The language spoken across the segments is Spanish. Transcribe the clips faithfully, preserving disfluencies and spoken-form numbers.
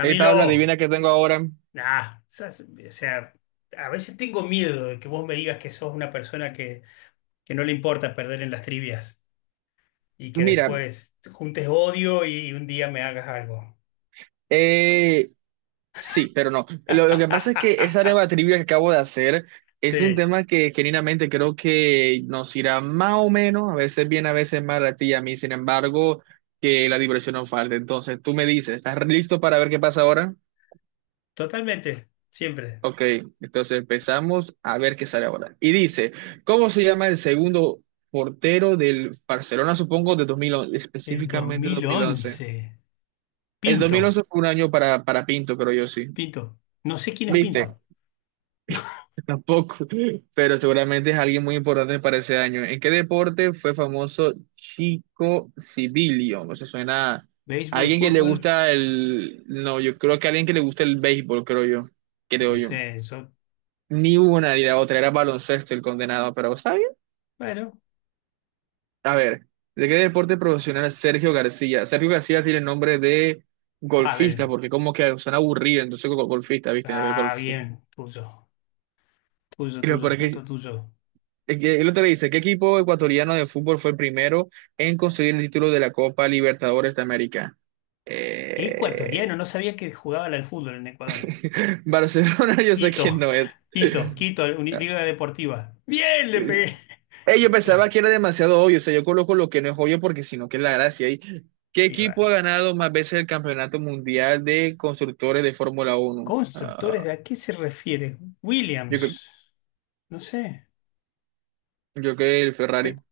Hey Pablo, adivina qué tengo ahora. nah, sas- o sea, a veces tengo miedo de que vos me digas que sos una persona que, que no le importa perder en las trivias y que Mira, después juntes odio y un día me hagas algo. eh, sí, pero no. Lo, lo que pasa es que esa nueva trivia que acabo de hacer es un Sí, tema que genuinamente creo que nos irá más o menos, a veces bien, a veces mal a ti y a mí. Sin embargo, que la diversión no falte. Entonces, tú me dices, ¿estás listo para ver qué pasa ahora? totalmente, siempre. Ok, entonces empezamos a ver qué sale ahora. Y dice, ¿cómo se llama el segundo portero del Barcelona, supongo, de dos mil once, El dos específicamente dos mil mil once? once, El Pinto, dos mil once fue un año para, para Pinto, creo yo, sí. Pinto. No sé quién es ¿Viste? Pinto. Tampoco, pero seguramente es alguien muy importante para ese año. ¿En qué deporte fue famoso Chico Civilio? No se suena a Béisbol, alguien que le fútbol, gusta el... No, yo creo que alguien que le gusta el béisbol, creo yo. no Creo yo. sé, eso, Ni una ni la otra, era baloncesto el condenado, pero ¿está bien? bueno, A ver, ¿de qué deporte profesional es Sergio García? Sergio García tiene nombre de golfista, padre. porque como que suena aburrido, entonces go- golfista, ¿viste? El Ah, golf, sí. bien, tuyo, tuyo, Y lo tuyo, peor es punto que tuyo. El que- el otro le dice, ¿qué equipo ecuatoriano de fútbol fue el primero en conseguir el título de la Copa Libertadores de América? Eh, Ecuatoriano, no sabía que jugaban al fútbol en Ecuador. Barcelona, yo sé quién Quito, no es. Quito, Quito, Uni- Liga Deportiva. Bien, le pegué. Eh, yo Le pensaba pegué. que era demasiado obvio, o sea, yo coloco lo que no es obvio porque si no, que es la gracia ahí. ¿Qué Y equipo va. ha ganado más veces el Campeonato Mundial de Constructores de Fórmula Uno? Constructores, Ah, ¿de a qué se refiere? yo, creo- Williams, no sé. yo creo que el Pe- Ferrari.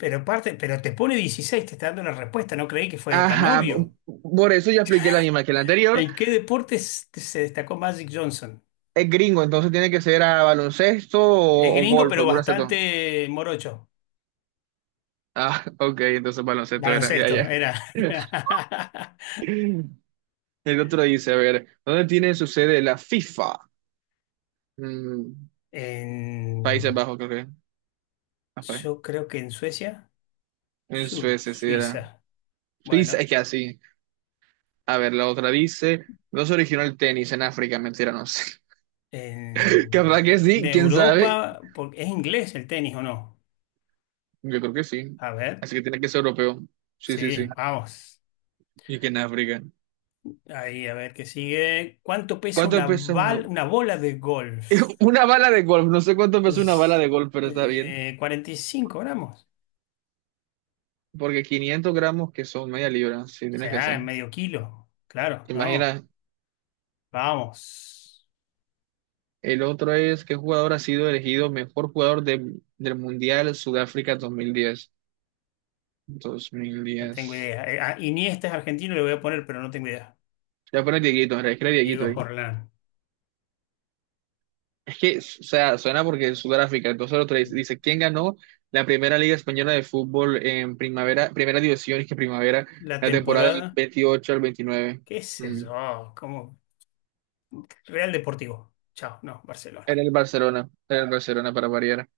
Pero, parte, pero te pone dieciséis, te está dando la respuesta, no creí que fuera tan Ajá, obvio. por eso ya expliqué la misma que la anterior. ¿En qué deporte s- se destacó Magic Johnson? Es gringo, entonces tiene que ser a baloncesto Es o, o gringo, golf, pero alguna se toma. bastante morocho. Ah, ok, entonces baloncesto era, ya, Baloncesto, ya. era. El otro dice, a ver, ¿dónde tiene su sede la FIFA? Mm, Países En- Bajos, creo que. Ah, pa- yo creo que en Suecia. en Su- Suecia, sí era. Suiza. Suiza, Bueno, es que así. A ver, la otra dice, ¿no se originó el tenis en África? Mentira, no sé. Capaz que en, en sí, quién sabe. Europa, por- ¿es inglés el tenis o no? Yo creo que sí. A ver, Así que tiene que ser europeo. Sí, sí, sí. sí, vamos. Y que en África. Ahí, a ver qué sigue. ¿Cuánto pesa ¿Cuánto una, pesa una? bal- una bola de golf? Una bala de golf, no sé cuánto pesa una bala Es- de golf, pero está bien. eh, cuarenta y cinco gramos. Porque quinientos gramos, que son media libra, sí, O tiene que sea, ser. en medio kilo. Claro, no. Imagina, Vamos. el otro es qué jugador ha sido elegido mejor jugador de- del Mundial Sudáfrica dos dos mil diez dos mil No tengo diez idea. Eh, a Iniesta es argentino, le voy a poner, pero no tengo idea. Ya pone Dieguito, en realidad, escribe Dieguito Diego ahí. Forlán. Es que, o sea, suena porque es Sudáfrica, entonces el otro dice, Sí. dice, ¿quién ganó la primera Liga Española de Fútbol en primavera, primera división, es que primavera, La la temporada del temporada, veintiocho al veintinueve? qué sé Mm. yo, ¿cómo? Real Deportivo. Chao, no, En Barcelona. el Barcelona, en el Barcelona para variar.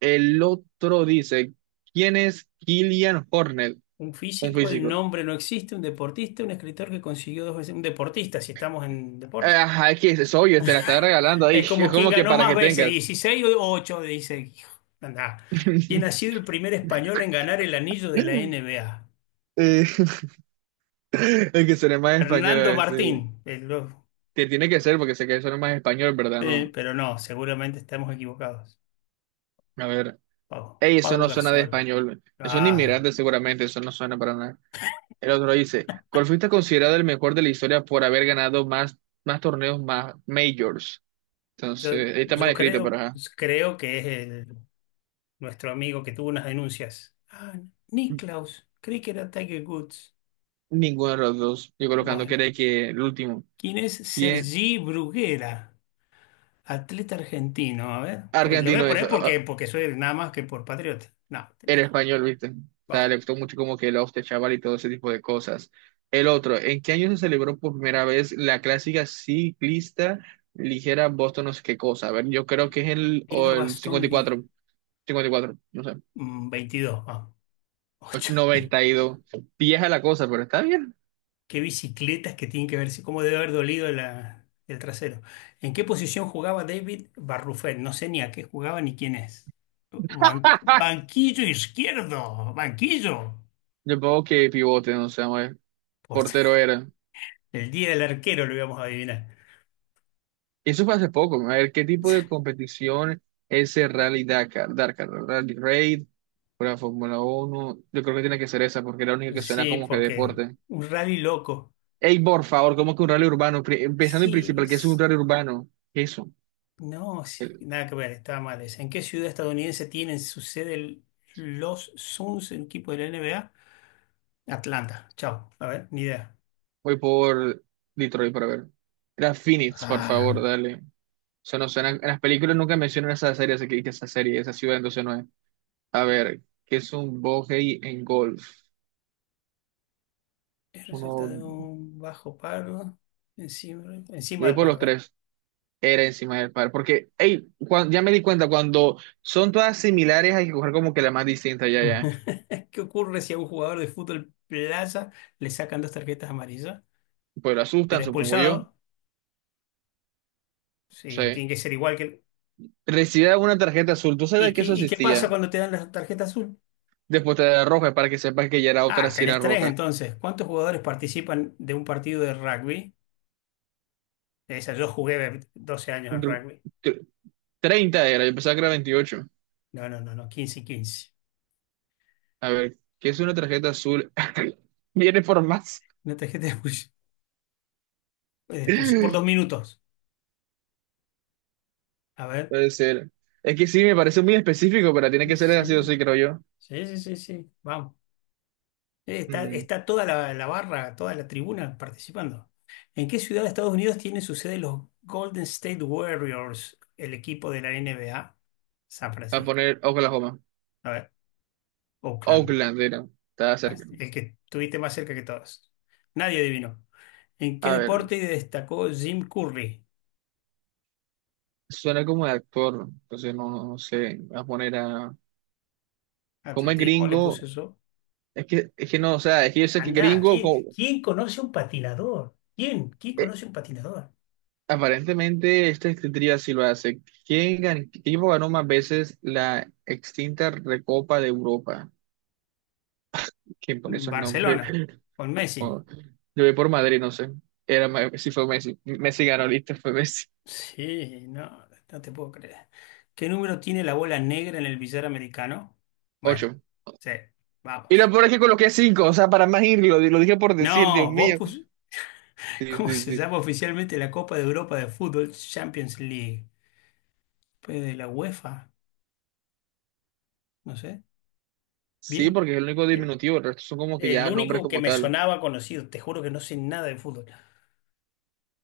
El otro dice, ¿quién es Killian Hornet? Un Un físico, el físico. nombre no existe, un deportista, un escritor que consiguió dos veces, un deportista, si estamos en Eh, deporte. Ajá, es que es obvio, te la está regalando ahí. Es Es como quien como que ganó para más que veces, tengas. dieciséis o ocho, dice, hijo. Andá. ¿Quién ha sido el primer español en ganar el anillo de la N B A? Eh, el que suene más español Fernando es, eh, Martín. Eh, lo- Que tiene que ser porque sé que suena más español, ¿verdad? eh, No. Pero no, seguramente estamos equivocados. A ver. Pau, Ey, eso Pau no suena de Gasol. español. Es un Ah, inmigrante seguramente, eso no suena para nada. El otro dice, ¿cuál fuiste considerado el mejor de la historia por haber ganado más, más torneos, más majors? yo, Entonces, ahí está mal yo escrito, pero creo, ajá. creo que es el nuestro amigo que tuvo unas denuncias. Ah, Niklaus, creí que era Tiger Woods. Ninguno de los dos. Yo colocando que Bueno, no que el último. ¿quién es ¿Quién? Sergi Bruguera? Atleta argentino, a ver. Porque- lo voy Argentino a es. poner Ah, porque, ah, porque soy nada más que por patriota. No, era listo. español, ¿viste? O sea, Va. le gustó mucho como que el hostia chaval y todo ese tipo de cosas. El otro, ¿en qué año se celebró por primera vez la clásica ciclista ligera Boston no sé qué cosa? A ver, yo creo que es el, Liga o el Bastón Liga. cincuenta y cuatro, cincuenta y cuatro, no sé, Mm, veintidós, vamos. ocho. noventa y dos. Vieja la cosa, pero está bien. Qué bicicletas que tienen que ver, si, cómo debe haber dolido la- el trasero. ¿En qué posición jugaba David Barrufet? No sé ni a qué jugaba ni quién es. Ban- banquillo izquierdo, banquillo. Yo pongo que pivote, no sé, vamos a ver. Por Portero era. el día del arquero lo íbamos a adivinar. Eso fue hace poco, ¿no? A ver, ¿qué tipo de competición es el Rally Dakar? Dakar, Rally Raid, la Fórmula Uno. Yo creo que tiene que ser esa porque es la única que suena Sí, como que porque deporte. un rally loco. Ey, por favor, ¿cómo que un rally urbano? Pri- Empezando en Sí, principal, ¿qué es un es- rally urbano? ¿Qué es eso? no, sí, Eh, nada que ver, estaba mal esa. ¿En qué ciudad estadounidense tienen su sede el- los Suns, el equipo de la N B A? Atlanta, chao, a ver, ni idea. Voy por Detroit para ver. Era Phoenix, por Ah. favor, dale. Eso no suena. En las películas nunca mencionan esa serie, así que que esa serie, esa ciudad, entonces no es. A ver, ¿qué es un bogey en golf? Es Uno, resultado de un bajo paro encima, yo encima voy del por paro. A los ver. tres. Era encima del par. Porque, hey, cuan- ya me di cuenta, cuando son todas similares hay que coger como que la más distinta, ya, ya. ¿Qué ocurre si a un jugador de fútbol plaza le sacan dos tarjetas amarillas? Pues lo Será asustan, supongo yo. expulsado. Sí, Sí. tiene que ser igual que... el- Recibía una tarjeta azul. ¿Tú ¿Y sabes que qué, eso y qué pasa existía? cuando te dan la tarjeta azul? Después te da roja para que sepas que ya era otra Ah, si tenés era tres roja. entonces. ¿Cuántos jugadores participan de un partido de rugby? Esa, yo jugué doce años al Tr- rugby. tr- treinta era, yo pensaba que era veintiocho. No, no, no, no, quince y quince. A ver, ¿qué es una tarjeta azul? Viene por más. Una tarjeta de expulsión, de expulsión por dos minutos. A ver. Puede ser. Es que sí, me parece muy específico, pero tiene Sí, que ser así o sí, creo yo. sí, sí, sí, sí. Vamos. Eh, Está, Mm, está toda la, la barra, toda la tribuna participando. ¿En qué ciudad de Estados Unidos tienen su sede los Golden State Warriors, el equipo de la N B A? San a Francisco. poner Oklahoma. A ver, Oakland, Oakland era. Estaba cerca. el que estuviste más cerca que todos. Nadie adivinó. ¿En qué A ver, deporte destacó Jim Curry? suena como de actor, entonces no, no sé, voy a poner a... Como es Atletismo, le puse gringo, eso. es que, es que no, o sea, es que yo sé que Andá, gringo, ¿quién, co- quién conoce un patinador? ¿Quién? ¿Quién eh, conoce un patinador? aparentemente esta escritura sí lo hace. ¿Quién gan- qué equipo ganó más veces la extinta Recopa de Europa? ¿Quién pone esos nombres? Barcelona, con Messi. O- Yo voy por Madrid, no sé. Era, Me- sí fue Messi. Messi ganó, listo, fue Messi. Sí, no, no te puedo creer. ¿Qué número tiene la bola negra en el billar americano? Bueno, Ocho. sí, Y lo vamos. peor es que coloqué cinco, o sea, para más irlo, lo dije por decir, Dios No, vos mío. pus... Sí, ¿Cómo sí, se sí. llama oficialmente la Copa de Europa de Fútbol Champions League? Pues de la UEFA, no sé. Sí, Bien, porque es el único bien. diminutivo, el resto son como que El ya nombres único que como me tal. sonaba conocido, te juro que no sé nada de fútbol.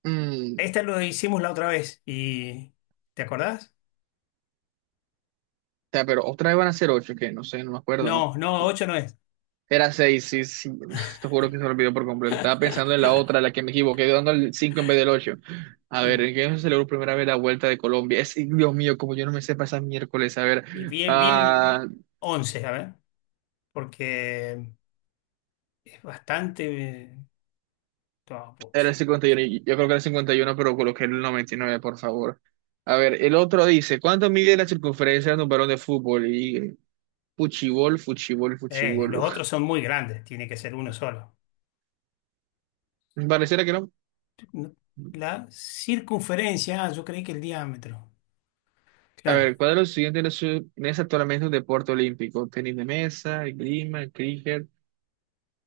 Mm, Esta lo hicimos la otra vez y... ¿Te acordás? ta, pero otra vez van a ser ocho, que no sé, no me acuerdo. No, no, ocho no es. Era seis, sí, sí, te juro que se me olvidó por completo. Estaba pensando en la otra, la que me equivoqué, dando el cinco en vez del ocho. A ver, Y, ¿en qué se celebró por primera vez la Vuelta de Colombia? Es, Dios mío, como yo no me sé pasar miércoles, a ver. y bien, bien, Ah, once, a ver, porque... Bastante. eh, no, era pucha. el cincuenta y uno, y- uno, y- yo creo que era el cincuenta y uno, pero coloqué el noventa y nueve, por favor. A ver, el otro dice, ¿cuánto mide la circunferencia de un balón de fútbol? Fuchibol, fuchibol, Eh, fuchibol. Los otros son muy grandes, tiene que ser uno solo. Pareciera que no. No, la circunferencia, ah, yo creí que el diámetro. A Claro. ver, ¿cuál de los siguientes no es, no es actualmente un deporte olímpico? Tenis de mesa, esgrima, cricket.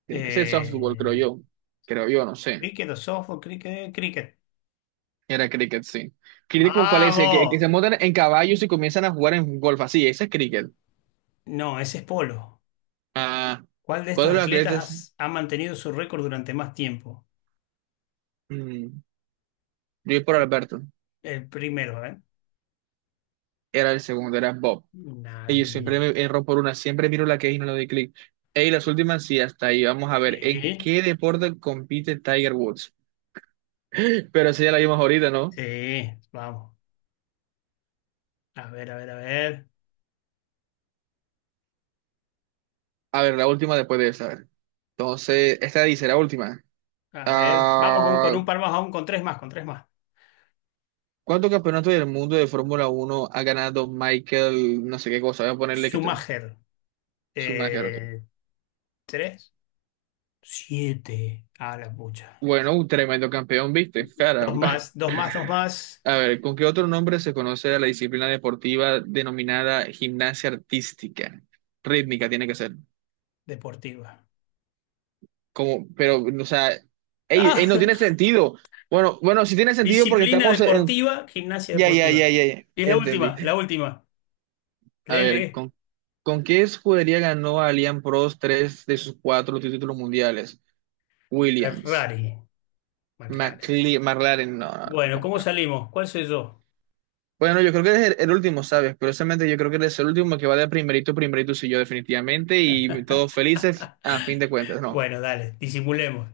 Tiene que ser softball, Eh, creo yo. Creo yo, no sé. Cricket o softball, cricket, cricket. Era cricket, sí. ¿Cricket como cuál es? El Que, el que ¡Vamos! se montan en caballos y comienzan a jugar en golf. Así, ese es cricket. No, ese es polo. Ah, ¿Cuál de ¿cuál estos de los atletas? atletas ha mantenido su récord durante más tiempo? Mm, yo voy por Alberto. El primero, ¿eh? Era el segundo, era Bob. Y yo Nadie. siempre me erro por una, siempre miro la que es y no le doy clic. Y las últimas sí, hasta ahí. Vamos a ver, ¿en Sí, qué deporte compite Tiger Woods? Pero esa ya la vimos ahorita, ¿no? sí, vamos. A ver, a ver, a ver. A ver, la última después de esa, a ver. Entonces, esta dice, la última. A ver. Vamos con, con Ah, un par más, aún con tres más, con tres más. ¿cuántos campeonatos del mundo de Fórmula Uno ha ganado Michael, no sé qué cosa? Voy a ponerle que tres. Schumacher, Schumacher, ok. eh, tres, siete, a la pucha. Bueno, un tremendo campeón, ¿viste? Dos Caramba. más, dos más, dos más, A ver, ¿con qué otro nombre se conoce a la disciplina deportiva denominada gimnasia artística? Rítmica tiene que ser. deportiva. Como, pero, o sea, ey, ey, Ah, no tiene sentido. Bueno, bueno, sí tiene sentido porque disciplina estamos en... deportiva, gimnasia Ya, ya, ya, deportiva. ya, ya, ya Y es la entendí. última, la última. A ver, Lele, ¿con, con qué escudería ganó Allianz Prost tres de sus cuatro títulos mundiales? Williams, Ferrari, McLaren. McLe- McLaren, no, no, no, Bueno, ¿cómo compra. salimos? ¿Cuál soy yo? Bueno, yo creo que eres el, el último, ¿sabes? Curiosamente, yo creo que eres el último que va de primerito, primerito, sí, yo definitivamente, y todos felices a fin de cuentas, ¿no? Bueno, dale, disimulemos.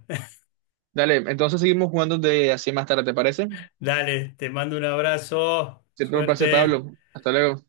Dale, entonces seguimos jugando de así más tarde, ¿te parece? Dale, te mando un abrazo. Siempre un placer, Suerte. Pablo. Hasta luego.